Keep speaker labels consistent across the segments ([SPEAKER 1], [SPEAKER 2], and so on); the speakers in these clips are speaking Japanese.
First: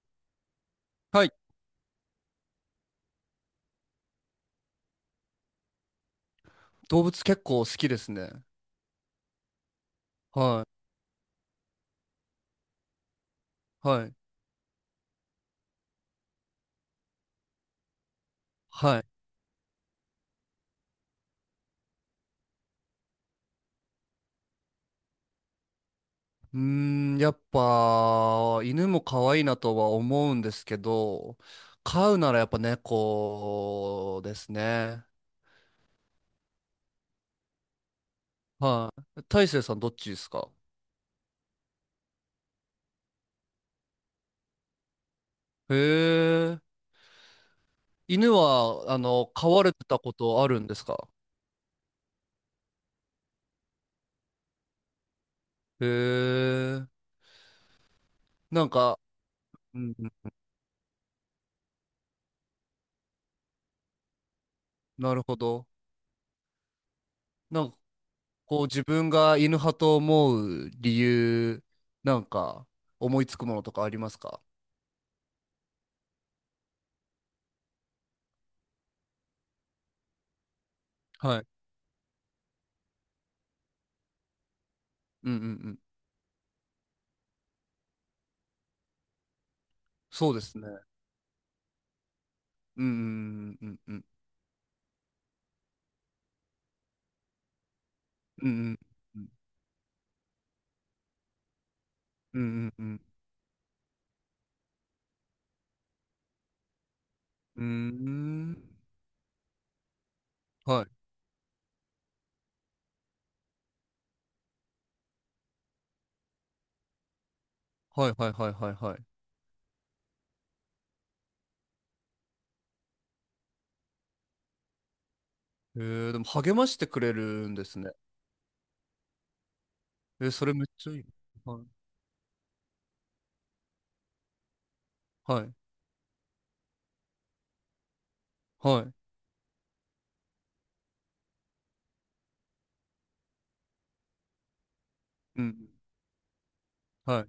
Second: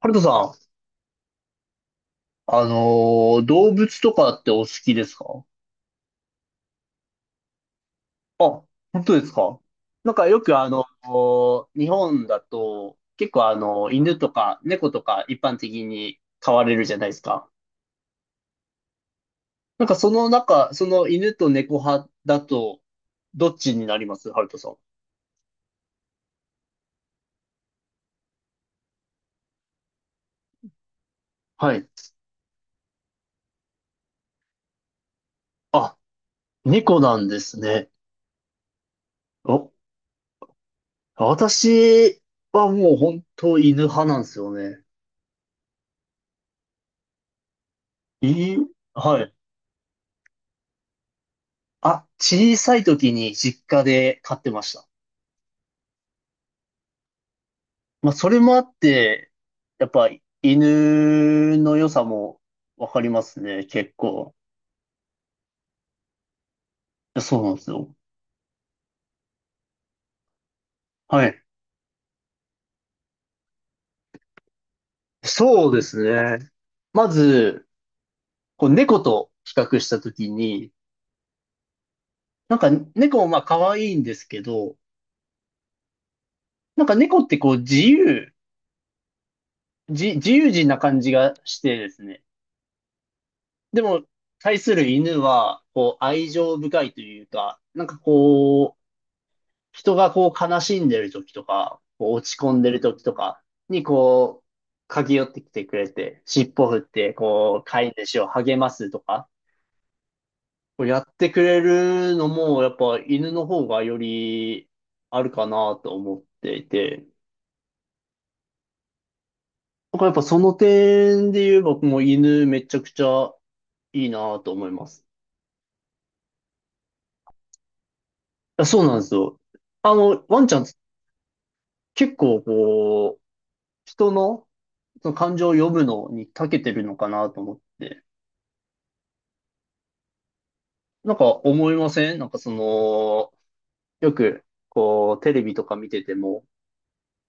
[SPEAKER 1] ハルトさん、
[SPEAKER 2] はい。
[SPEAKER 1] 動物とかってお好きですか？
[SPEAKER 2] 動物結構好きですね。
[SPEAKER 1] あ、本当ですか？なんかよく
[SPEAKER 2] はい。
[SPEAKER 1] 日本だと結構
[SPEAKER 2] はい。
[SPEAKER 1] 犬とか猫とか一般的に飼われるじゃないですか。
[SPEAKER 2] はい。
[SPEAKER 1] なんかその中、その犬と猫派だと、どっちになります、ハルトさん？
[SPEAKER 2] うーん、やっぱ、犬も可愛いなとは思うんですけど、
[SPEAKER 1] はい。
[SPEAKER 2] 飼うならやっぱ猫ですね。
[SPEAKER 1] あ、猫なんですね。
[SPEAKER 2] はい。大成
[SPEAKER 1] お、
[SPEAKER 2] さんどっちですか？
[SPEAKER 1] 私はもう本当犬派なんですよね。
[SPEAKER 2] へえ。
[SPEAKER 1] い
[SPEAKER 2] 犬
[SPEAKER 1] い、
[SPEAKER 2] は、
[SPEAKER 1] はい。
[SPEAKER 2] 飼われてたことあるんですか？
[SPEAKER 1] あ、小さい時に実家で飼ってました。
[SPEAKER 2] へえ。
[SPEAKER 1] まあ、それもあ
[SPEAKER 2] なん
[SPEAKER 1] っ
[SPEAKER 2] か、
[SPEAKER 1] て、
[SPEAKER 2] う
[SPEAKER 1] やっ
[SPEAKER 2] んう
[SPEAKER 1] ぱ
[SPEAKER 2] ん、
[SPEAKER 1] 犬の良さもわかりますね、結構。
[SPEAKER 2] なるほど。
[SPEAKER 1] そうなんで
[SPEAKER 2] な
[SPEAKER 1] す
[SPEAKER 2] んか、
[SPEAKER 1] よ。
[SPEAKER 2] こう自分が犬派と思う理
[SPEAKER 1] はい。
[SPEAKER 2] 由、なんか、思いつくものとかありますか？
[SPEAKER 1] そうですね。まず、こう猫と比較した時に、
[SPEAKER 2] はい。
[SPEAKER 1] なんか猫もまあ可愛いんですけど、
[SPEAKER 2] うんうんうん。
[SPEAKER 1] なんか猫ってこう自由、自、自
[SPEAKER 2] そうで
[SPEAKER 1] 由
[SPEAKER 2] すね。
[SPEAKER 1] 人な感じがしてですね。
[SPEAKER 2] うんうんうん
[SPEAKER 1] で
[SPEAKER 2] う
[SPEAKER 1] も、
[SPEAKER 2] ん
[SPEAKER 1] 対する犬は、こう愛情深いというか、なんか
[SPEAKER 2] う
[SPEAKER 1] こ
[SPEAKER 2] ん
[SPEAKER 1] う、
[SPEAKER 2] うん
[SPEAKER 1] 人がこう悲しんでる時とか、こう落ち
[SPEAKER 2] う
[SPEAKER 1] 込んで
[SPEAKER 2] ん
[SPEAKER 1] る
[SPEAKER 2] うん
[SPEAKER 1] 時とかにこう、駆け寄ってきてくれて、尻尾振って、こ
[SPEAKER 2] う
[SPEAKER 1] う、
[SPEAKER 2] んう
[SPEAKER 1] 飼い主を
[SPEAKER 2] んう
[SPEAKER 1] 励
[SPEAKER 2] ー
[SPEAKER 1] ま
[SPEAKER 2] ん。
[SPEAKER 1] すとか、
[SPEAKER 2] は
[SPEAKER 1] こうや
[SPEAKER 2] い。
[SPEAKER 1] ってくれるのも、やっぱ犬の方がよりあるかなと思っていて、
[SPEAKER 2] はいはいはいはいはい。
[SPEAKER 1] なんかやっぱその点で言えば、もう犬めちゃくちゃいいなと思います。
[SPEAKER 2] えー、でも励ましてくれるんですね。
[SPEAKER 1] いや、そうなんですよ。あの、
[SPEAKER 2] えー、
[SPEAKER 1] ワ
[SPEAKER 2] そ
[SPEAKER 1] ンち
[SPEAKER 2] れ
[SPEAKER 1] ゃ
[SPEAKER 2] め
[SPEAKER 1] ん
[SPEAKER 2] っちゃいい。はい。
[SPEAKER 1] 結構こう、人の、その感
[SPEAKER 2] は
[SPEAKER 1] 情を
[SPEAKER 2] い。
[SPEAKER 1] 読むのに長けてるのかなと思って。
[SPEAKER 2] はい。
[SPEAKER 1] なんか思いません？なんかその、よく、こう、テレ
[SPEAKER 2] う
[SPEAKER 1] ビと
[SPEAKER 2] ん。
[SPEAKER 1] か見てても、
[SPEAKER 2] はい。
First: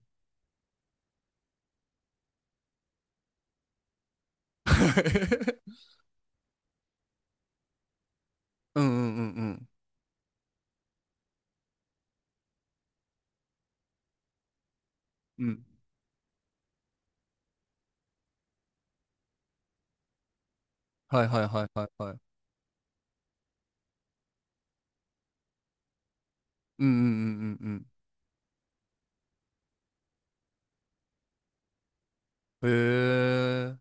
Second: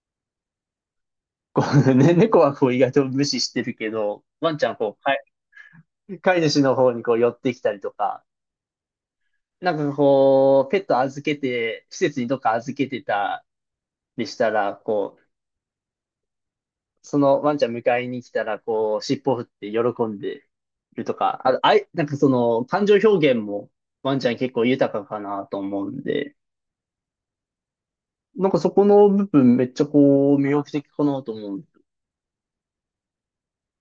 [SPEAKER 1] こう ね、猫はこう意外と無視してるけど、ワンちゃんこう、飼 い、飼い主の方にこう寄ってきたりとか、
[SPEAKER 2] うんうんうん
[SPEAKER 1] なんかこう、ペット預けて、施設にどっか預けてたりしたら、こう、
[SPEAKER 2] うんうん。
[SPEAKER 1] そのワンちゃん迎えに来たら、こう、尻尾振って喜んでると
[SPEAKER 2] はい
[SPEAKER 1] か、
[SPEAKER 2] はい
[SPEAKER 1] あ、
[SPEAKER 2] はい
[SPEAKER 1] あ
[SPEAKER 2] は
[SPEAKER 1] い、
[SPEAKER 2] い
[SPEAKER 1] なん
[SPEAKER 2] は
[SPEAKER 1] か
[SPEAKER 2] い。
[SPEAKER 1] その、感情表現もワンちゃん結構豊かかなと思うんで、
[SPEAKER 2] うんうんうんうん
[SPEAKER 1] なんかそこの部分めっちゃこう、魅力的かなと思うん
[SPEAKER 2] うん。えー、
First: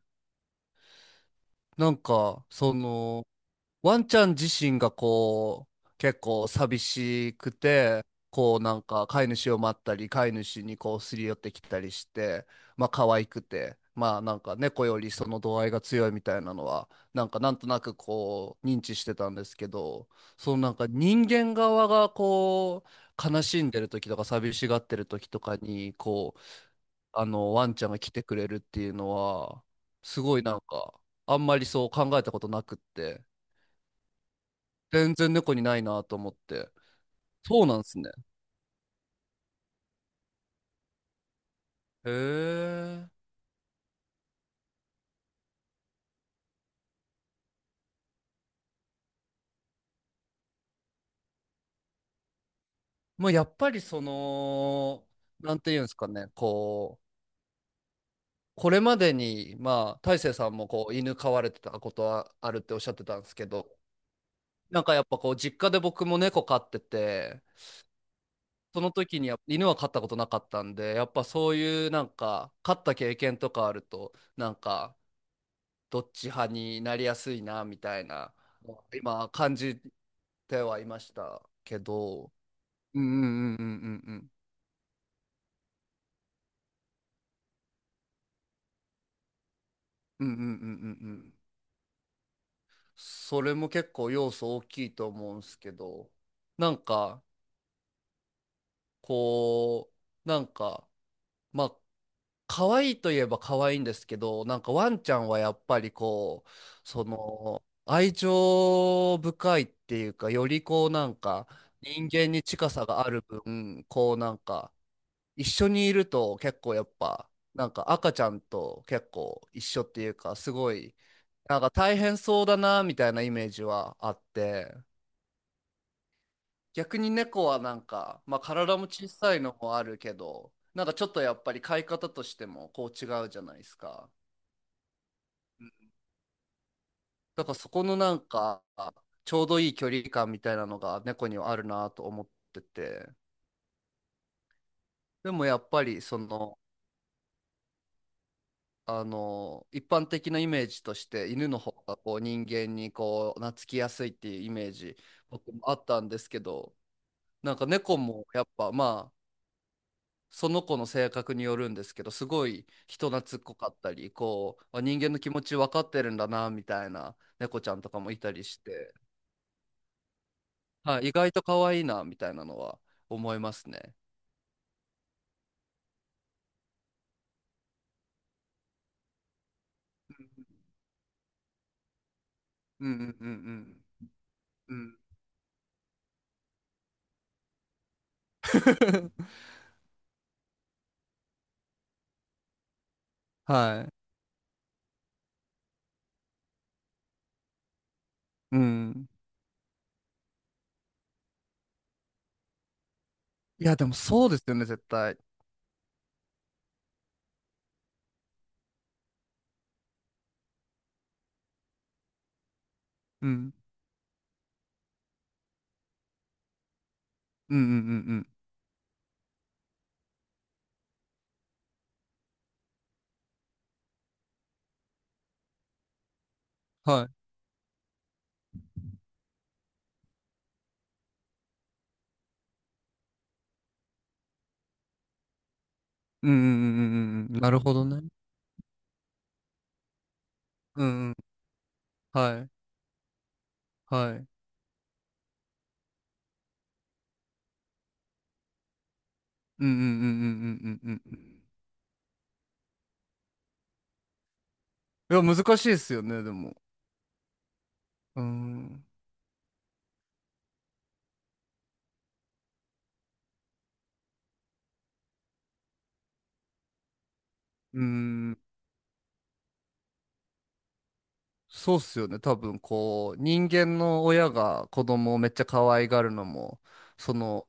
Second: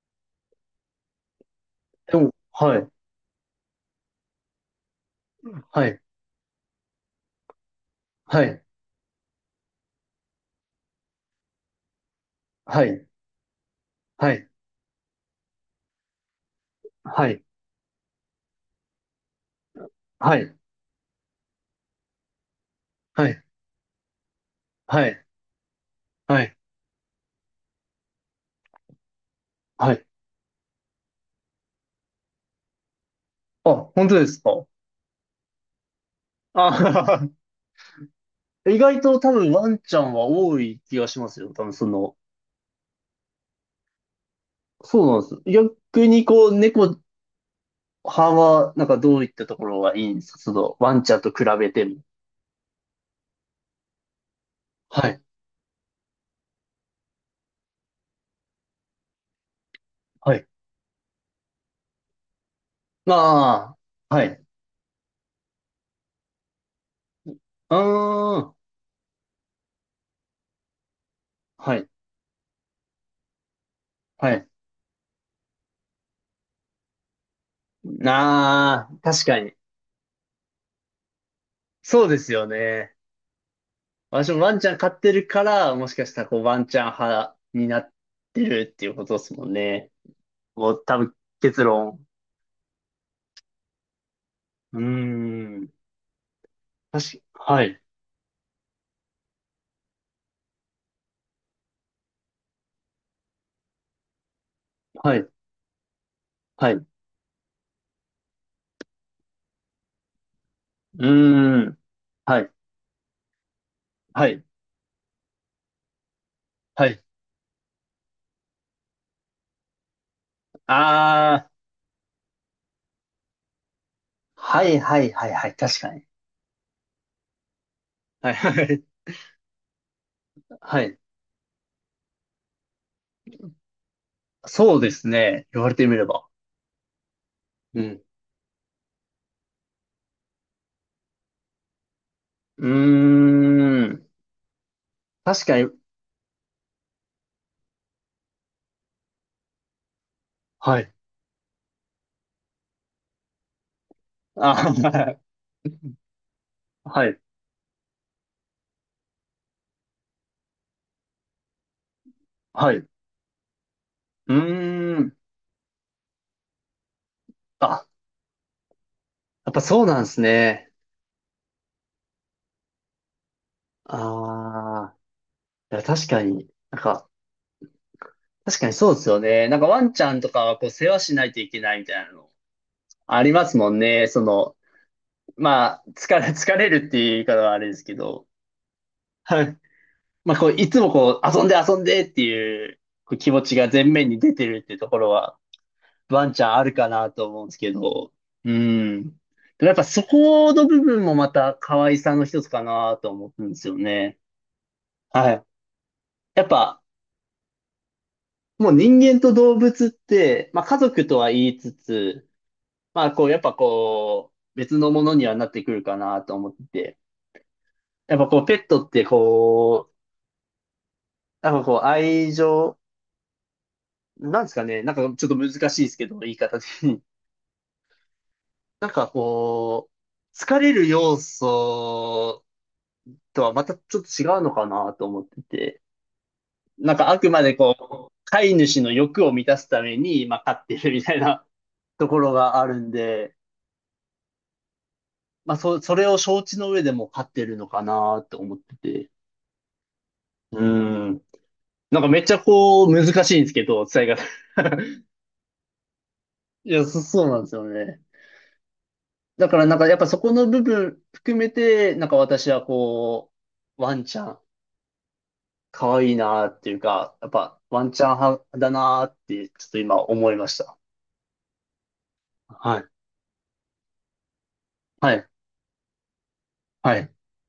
[SPEAKER 2] なん
[SPEAKER 1] でも、
[SPEAKER 2] か、そ
[SPEAKER 1] はい、
[SPEAKER 2] の、ワンちゃん自身がこ
[SPEAKER 1] は
[SPEAKER 2] う、
[SPEAKER 1] い、
[SPEAKER 2] 結構寂しくて、
[SPEAKER 1] は
[SPEAKER 2] こう
[SPEAKER 1] い、
[SPEAKER 2] なんか飼い主を待ったり、飼い主にこうすり寄ってきたりして、
[SPEAKER 1] は
[SPEAKER 2] まあ
[SPEAKER 1] い、
[SPEAKER 2] 可愛くて、まあ
[SPEAKER 1] は
[SPEAKER 2] なん
[SPEAKER 1] い、
[SPEAKER 2] か猫よりその度合いが強いみたいなのは、なん
[SPEAKER 1] は
[SPEAKER 2] か
[SPEAKER 1] い、
[SPEAKER 2] なんとなくこう認知してたんですけど、
[SPEAKER 1] は
[SPEAKER 2] そ
[SPEAKER 1] い、
[SPEAKER 2] のなんか人間側がこ
[SPEAKER 1] は
[SPEAKER 2] う、悲
[SPEAKER 1] い、
[SPEAKER 2] しんでる時とか寂しがってる
[SPEAKER 1] はい、
[SPEAKER 2] 時とかに、こう、
[SPEAKER 1] はい、
[SPEAKER 2] あのワンちゃんが来てくれるっていうのは、
[SPEAKER 1] はい。
[SPEAKER 2] すごいなんか、あんまりそう考えたことなくって。
[SPEAKER 1] あ、本当ですか。
[SPEAKER 2] 全然猫にないなと思って。
[SPEAKER 1] あ、
[SPEAKER 2] そうなんですね。
[SPEAKER 1] 意外と多分ワンちゃんは多い気がしますよ。多分そ
[SPEAKER 2] へ
[SPEAKER 1] の、
[SPEAKER 2] え。
[SPEAKER 1] そうなんです。逆にこう、猫派は、なんかどういったところがいいんですか、その、ワンちゃんと比べても？
[SPEAKER 2] まあやっぱりそ
[SPEAKER 1] は
[SPEAKER 2] の、
[SPEAKER 1] い、
[SPEAKER 2] なんていうんですかね、こう、これまでに、まあ、大成
[SPEAKER 1] はい。
[SPEAKER 2] さんもこう犬飼われてたことはあるっておっしゃってたんですけど、
[SPEAKER 1] まあ、はい。う
[SPEAKER 2] なんかやっぱこう、実家で僕も猫飼ってて、
[SPEAKER 1] ーん、
[SPEAKER 2] その時にやっぱ犬は飼ったことなかったんで、やっぱそう
[SPEAKER 1] は
[SPEAKER 2] い
[SPEAKER 1] い、
[SPEAKER 2] うなんか、飼った経験とかあると、
[SPEAKER 1] はい。
[SPEAKER 2] なんか、どっち派になりやすいな、みたいな、
[SPEAKER 1] なあ、確
[SPEAKER 2] 今
[SPEAKER 1] かに。
[SPEAKER 2] 感じてはいましたけ
[SPEAKER 1] そうです
[SPEAKER 2] ど、
[SPEAKER 1] よね。
[SPEAKER 2] うんうんうんうん
[SPEAKER 1] 私もワンちゃん飼ってるから、もしかしたらこうワンちゃん派になってるっていうことですもんね。
[SPEAKER 2] うんうんうんうんうんう
[SPEAKER 1] もう多
[SPEAKER 2] んう
[SPEAKER 1] 分
[SPEAKER 2] ん。
[SPEAKER 1] 結論。
[SPEAKER 2] それも結構要素大
[SPEAKER 1] うー
[SPEAKER 2] きいと思うんすけ
[SPEAKER 1] ん。
[SPEAKER 2] ど、なんか
[SPEAKER 1] はい、
[SPEAKER 2] こうなんかまあ可愛いといえば可愛いんですけど、なんかワンち
[SPEAKER 1] は
[SPEAKER 2] ゃ
[SPEAKER 1] い、
[SPEAKER 2] んはやっぱりこう
[SPEAKER 1] はい。う
[SPEAKER 2] その愛情深いっていうか、よりこうなんか
[SPEAKER 1] ーん。
[SPEAKER 2] 人間
[SPEAKER 1] は
[SPEAKER 2] に
[SPEAKER 1] い、
[SPEAKER 2] 近さがある分こう
[SPEAKER 1] は
[SPEAKER 2] なん
[SPEAKER 1] い、
[SPEAKER 2] か一緒にいると結構やっ
[SPEAKER 1] はい。
[SPEAKER 2] ぱなんか赤ちゃんと結構一緒っていうか、すごい
[SPEAKER 1] あー。
[SPEAKER 2] なんか大変そうだなみたいなイメージはあっ
[SPEAKER 1] は
[SPEAKER 2] て、
[SPEAKER 1] い、はい、はい、はい。確かに。
[SPEAKER 2] 逆に猫はなんか、
[SPEAKER 1] はい、
[SPEAKER 2] まあ
[SPEAKER 1] は
[SPEAKER 2] 体
[SPEAKER 1] い、
[SPEAKER 2] も小さいのもあるけど、
[SPEAKER 1] は
[SPEAKER 2] なんか
[SPEAKER 1] い。
[SPEAKER 2] ちょっとやっぱり飼い方としてもこう違うじゃないですか。
[SPEAKER 1] そうですね。言われてみれば。
[SPEAKER 2] だからそ
[SPEAKER 1] う
[SPEAKER 2] この
[SPEAKER 1] ん。
[SPEAKER 2] なんか、ちょうどいい距離感みたいなのが猫にはあるなと思ってて、
[SPEAKER 1] うーん。
[SPEAKER 2] で
[SPEAKER 1] 確
[SPEAKER 2] もや
[SPEAKER 1] かに。
[SPEAKER 2] っぱりその、あの、一般的なイメー
[SPEAKER 1] は
[SPEAKER 2] ジ
[SPEAKER 1] い。
[SPEAKER 2] として犬の方がこう人間にこう懐きやすいっていうイメ
[SPEAKER 1] あ、
[SPEAKER 2] ージ 僕もあったんですけど、
[SPEAKER 1] はい、
[SPEAKER 2] なんか猫もやっぱまあ、その子の性格によるんですけど、すごい
[SPEAKER 1] はい。う
[SPEAKER 2] 人懐っこかったり、
[SPEAKER 1] ー
[SPEAKER 2] こう、あ人間
[SPEAKER 1] ん。
[SPEAKER 2] の気持ち分かってるんだな、みたいな猫ちゃん
[SPEAKER 1] あ、
[SPEAKER 2] とかもいたりして、
[SPEAKER 1] やっぱそうなんですね。
[SPEAKER 2] はい、意外と可愛いな、みたいなのは思いますね。
[SPEAKER 1] ああ、いや確かに、なんか、確かにそうですよね。なんかワンちゃんとかはこう世話しないといけないみたいなの
[SPEAKER 2] うんうん
[SPEAKER 1] あ
[SPEAKER 2] う
[SPEAKER 1] りますもん
[SPEAKER 2] ん
[SPEAKER 1] ね。その、
[SPEAKER 2] うん。うん。
[SPEAKER 1] まあ、疲れるっていう言い方はあれですけど、は い。まあ、こう、いつもこう、遊んで遊んでっていう、こう気持ちが前
[SPEAKER 2] はい。
[SPEAKER 1] 面に出てるっていうところは、ワンちゃんあるかなと思うんですけど、う
[SPEAKER 2] う
[SPEAKER 1] ん。
[SPEAKER 2] ん。
[SPEAKER 1] でもやっぱそこの部分もまた可愛さの一つかなと思うんで
[SPEAKER 2] い
[SPEAKER 1] すよ
[SPEAKER 2] や、でも
[SPEAKER 1] ね。
[SPEAKER 2] そうですよね、絶対。
[SPEAKER 1] はい。やっぱ、もう人間と動物って、まあ家族とは言いつつ、まあこ
[SPEAKER 2] う
[SPEAKER 1] うやっ
[SPEAKER 2] ん。
[SPEAKER 1] ぱこう別のものにはなってくるかなと思ってて、
[SPEAKER 2] うんうんう
[SPEAKER 1] やっぱ
[SPEAKER 2] ん
[SPEAKER 1] こうペットってこう、なんかこう愛情、なんですかね、なんかちょっと難しいですけど、言い方で。
[SPEAKER 2] うん。はい。
[SPEAKER 1] なんかこう、疲れる要素とはまたちょっと違うのかなと思ってて、
[SPEAKER 2] うんうんう
[SPEAKER 1] なんかあ
[SPEAKER 2] んうん
[SPEAKER 1] く
[SPEAKER 2] うんうん。
[SPEAKER 1] ま
[SPEAKER 2] な
[SPEAKER 1] で
[SPEAKER 2] るほどね。
[SPEAKER 1] こう、飼い主の欲を満たすために、まあ飼って
[SPEAKER 2] う
[SPEAKER 1] るみ
[SPEAKER 2] んう
[SPEAKER 1] た
[SPEAKER 2] ん。
[SPEAKER 1] いなところ
[SPEAKER 2] はい。
[SPEAKER 1] があるんで、
[SPEAKER 2] はい。うん
[SPEAKER 1] まあ、それを承知の上でも勝ってるのかなって思ってて。
[SPEAKER 2] うんうんうん
[SPEAKER 1] う
[SPEAKER 2] うんうんう
[SPEAKER 1] ん。
[SPEAKER 2] ん。
[SPEAKER 1] なんかめっちゃこう、難しいんですけど、伝え方。
[SPEAKER 2] いや、難しいですよね、でも。
[SPEAKER 1] いや、そうなんですよね。
[SPEAKER 2] うん。
[SPEAKER 1] だからなんかやっぱそこの部分含めて、なんか私はこう、ワンちゃん、可愛いなっていうか、やっぱ
[SPEAKER 2] う
[SPEAKER 1] ワンちゃん
[SPEAKER 2] ん。
[SPEAKER 1] 派だなって、ちょっと今思いました。
[SPEAKER 2] そうっすよね。多分
[SPEAKER 1] はい。
[SPEAKER 2] こう、人間の親が子
[SPEAKER 1] は
[SPEAKER 2] 供を
[SPEAKER 1] い。
[SPEAKER 2] めっちゃ可愛がるのも、
[SPEAKER 1] はい。
[SPEAKER 2] その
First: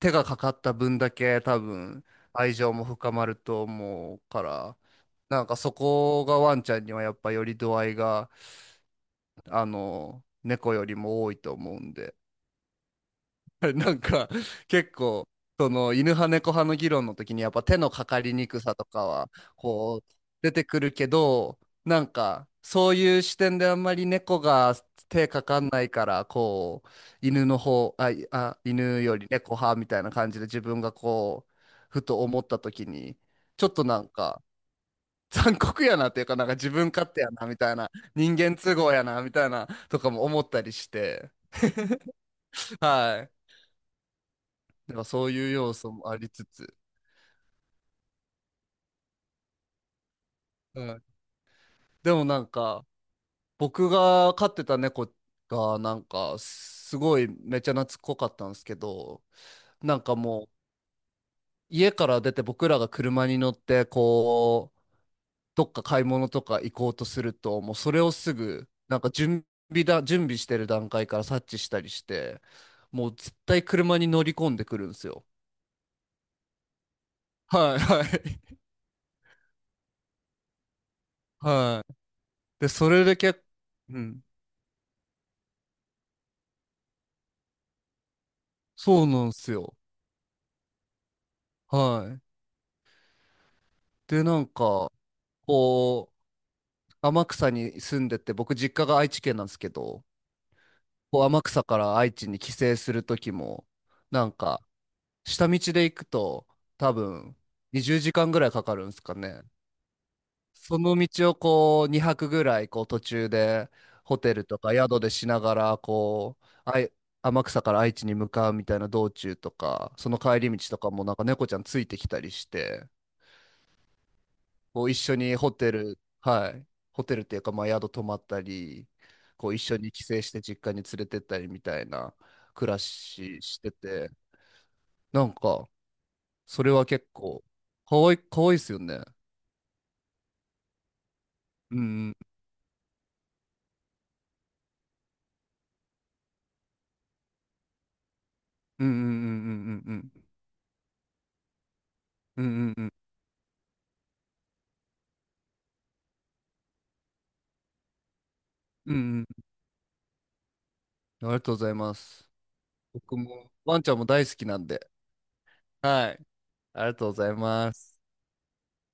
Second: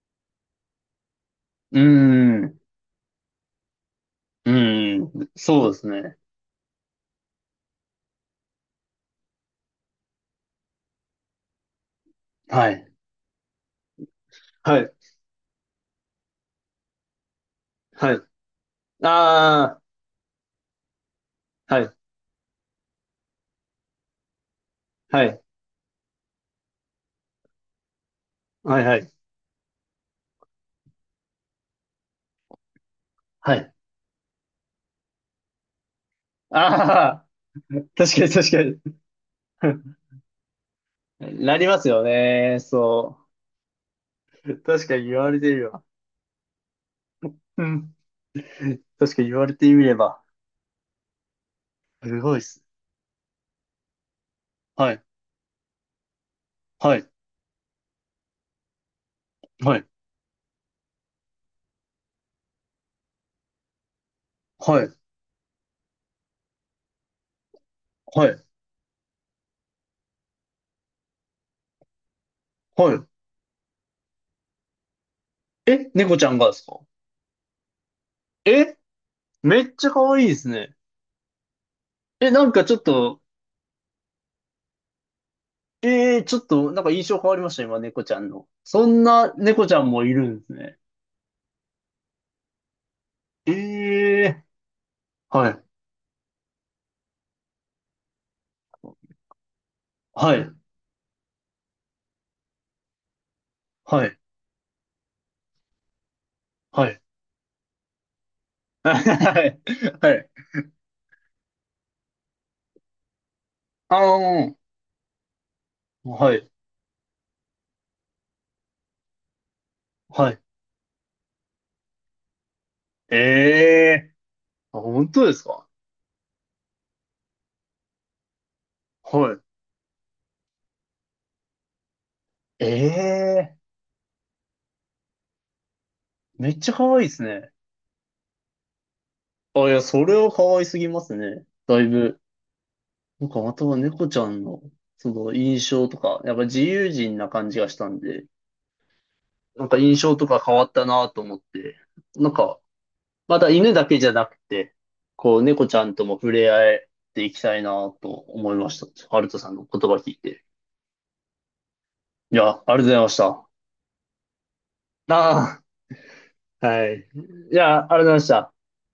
[SPEAKER 2] 手がかかった分だけ多
[SPEAKER 1] うー
[SPEAKER 2] 分愛
[SPEAKER 1] ん。
[SPEAKER 2] 情も深まると思うか
[SPEAKER 1] う
[SPEAKER 2] ら、
[SPEAKER 1] ーん。
[SPEAKER 2] なんか
[SPEAKER 1] そう
[SPEAKER 2] そ
[SPEAKER 1] ですね。
[SPEAKER 2] こがワンちゃんにはやっぱより度合いが、あの、猫よりも多いと思うんで。
[SPEAKER 1] はい。
[SPEAKER 2] なんか
[SPEAKER 1] は
[SPEAKER 2] 結
[SPEAKER 1] い。
[SPEAKER 2] 構その犬派猫派の議論の時にやっぱ手のか
[SPEAKER 1] はい。
[SPEAKER 2] かりにくさとかは
[SPEAKER 1] あ
[SPEAKER 2] こう出てくるけど、
[SPEAKER 1] あ、はい。
[SPEAKER 2] なんかそういう視点であんまり猫が
[SPEAKER 1] は
[SPEAKER 2] 手
[SPEAKER 1] い。
[SPEAKER 2] かかんないからこう犬の方あ、いあ
[SPEAKER 1] はい。は
[SPEAKER 2] 犬
[SPEAKER 1] い。
[SPEAKER 2] より猫派みたいな感じで自分がこうふと思った時に
[SPEAKER 1] は
[SPEAKER 2] ちょっ
[SPEAKER 1] い。
[SPEAKER 2] となんか残酷やなっていうか、なんか自分勝手
[SPEAKER 1] ああ、
[SPEAKER 2] やなみたいな
[SPEAKER 1] 確かに
[SPEAKER 2] 人
[SPEAKER 1] 確
[SPEAKER 2] 間
[SPEAKER 1] か
[SPEAKER 2] 都合
[SPEAKER 1] に。
[SPEAKER 2] やなみたいなとかも思ったりして、
[SPEAKER 1] なりますよね。そ
[SPEAKER 2] はい。
[SPEAKER 1] う。確
[SPEAKER 2] で
[SPEAKER 1] か
[SPEAKER 2] も
[SPEAKER 1] に言
[SPEAKER 2] そ
[SPEAKER 1] わ
[SPEAKER 2] う
[SPEAKER 1] れて
[SPEAKER 2] いう
[SPEAKER 1] みれ
[SPEAKER 2] 要
[SPEAKER 1] ば。
[SPEAKER 2] 素もありつつ。
[SPEAKER 1] うん。確かに言われてみれば。
[SPEAKER 2] うん、で
[SPEAKER 1] す
[SPEAKER 2] も
[SPEAKER 1] ごい
[SPEAKER 2] な
[SPEAKER 1] っ
[SPEAKER 2] ん
[SPEAKER 1] す。
[SPEAKER 2] か僕が飼ってた
[SPEAKER 1] はい。
[SPEAKER 2] 猫がなんか
[SPEAKER 1] は
[SPEAKER 2] す
[SPEAKER 1] い。
[SPEAKER 2] ごいめっちゃ懐っこかったんですけど、
[SPEAKER 1] はい。
[SPEAKER 2] なんかもう家から出て僕らが車に乗ってこう
[SPEAKER 1] はい。
[SPEAKER 2] どっか買い物とか行こうとするともうそれを
[SPEAKER 1] は
[SPEAKER 2] す
[SPEAKER 1] い。
[SPEAKER 2] ぐなんか準備してる段階から察知したりして、
[SPEAKER 1] は
[SPEAKER 2] もう絶対車に乗り込んでくるんですよ。
[SPEAKER 1] い。え、猫ちゃんがですか？
[SPEAKER 2] はいはい
[SPEAKER 1] え、めっちゃ可愛いですね。
[SPEAKER 2] はい。
[SPEAKER 1] え、なんか
[SPEAKER 2] で
[SPEAKER 1] ちょっ
[SPEAKER 2] それで
[SPEAKER 1] と、
[SPEAKER 2] 結構、うん、
[SPEAKER 1] ちょっと、なんか印象変わりました、今、猫ちゃんの。そん
[SPEAKER 2] そうなん
[SPEAKER 1] な
[SPEAKER 2] です
[SPEAKER 1] 猫ち
[SPEAKER 2] よ。
[SPEAKER 1] ゃんもいるんですね。
[SPEAKER 2] はい。
[SPEAKER 1] え
[SPEAKER 2] でな
[SPEAKER 1] え
[SPEAKER 2] んか
[SPEAKER 1] ー、はい。
[SPEAKER 2] こう天草に住んでて、僕実家が愛知県なんですけど、
[SPEAKER 1] はい。
[SPEAKER 2] こう天草から愛知に帰省するときも、
[SPEAKER 1] はい。
[SPEAKER 2] なんか、下道で行くと、
[SPEAKER 1] は
[SPEAKER 2] 多
[SPEAKER 1] い。
[SPEAKER 2] 分、20時間ぐらいかか るんですかね。
[SPEAKER 1] はい。はい。
[SPEAKER 2] その道をこう、2泊ぐらい、こう、途中で、
[SPEAKER 1] あ
[SPEAKER 2] ホテル
[SPEAKER 1] の
[SPEAKER 2] とか宿でしながら、
[SPEAKER 1] は
[SPEAKER 2] こう、
[SPEAKER 1] い。
[SPEAKER 2] 天草から愛知に向かうみたいな道中とか、その
[SPEAKER 1] は
[SPEAKER 2] 帰
[SPEAKER 1] い。
[SPEAKER 2] り道とかもなんか猫ちゃんついてきたりして、
[SPEAKER 1] ええー、あ、
[SPEAKER 2] こう一
[SPEAKER 1] 本
[SPEAKER 2] 緒
[SPEAKER 1] 当で
[SPEAKER 2] に
[SPEAKER 1] す
[SPEAKER 2] ホ
[SPEAKER 1] か？
[SPEAKER 2] テル、はい、ホテルっていうか、まあ宿泊まったり、
[SPEAKER 1] はい。
[SPEAKER 2] こう一緒に帰省して実家に連れてったりみたいな暮らし
[SPEAKER 1] ええ
[SPEAKER 2] してて、なんか、
[SPEAKER 1] ー、めっ
[SPEAKER 2] そ
[SPEAKER 1] ち
[SPEAKER 2] れ
[SPEAKER 1] ゃ
[SPEAKER 2] は
[SPEAKER 1] 可愛い
[SPEAKER 2] 結
[SPEAKER 1] です
[SPEAKER 2] 構、
[SPEAKER 1] ね。
[SPEAKER 2] かわいいですよね。
[SPEAKER 1] あ、いや、それは可愛すぎますね。だいぶ。なんか、または猫ちゃんの、その印象とか、やっぱ自由人な感じがしたんで、
[SPEAKER 2] うんうん
[SPEAKER 1] なんか
[SPEAKER 2] う
[SPEAKER 1] 印象
[SPEAKER 2] ん
[SPEAKER 1] とか変わったなと思って、なん
[SPEAKER 2] うんうんうん
[SPEAKER 1] か、
[SPEAKER 2] うんうん
[SPEAKER 1] また犬だけじゃなくて、こう、猫ちゃんとも触れ合えていきたいなと思いまし
[SPEAKER 2] うんう
[SPEAKER 1] た。
[SPEAKER 2] んう
[SPEAKER 1] アルト
[SPEAKER 2] ん。
[SPEAKER 1] さんの言葉聞いて。
[SPEAKER 2] ありがとうございます。
[SPEAKER 1] いや、ありがとうございまし
[SPEAKER 2] 僕
[SPEAKER 1] た。
[SPEAKER 2] も、ワンちゃんも大好きなんで。
[SPEAKER 1] あ
[SPEAKER 2] はい。
[SPEAKER 1] あ、
[SPEAKER 2] あ
[SPEAKER 1] は
[SPEAKER 2] りがと
[SPEAKER 1] い。
[SPEAKER 2] うござい
[SPEAKER 1] い
[SPEAKER 2] ま
[SPEAKER 1] や、ありがとう
[SPEAKER 2] す。
[SPEAKER 1] ございました。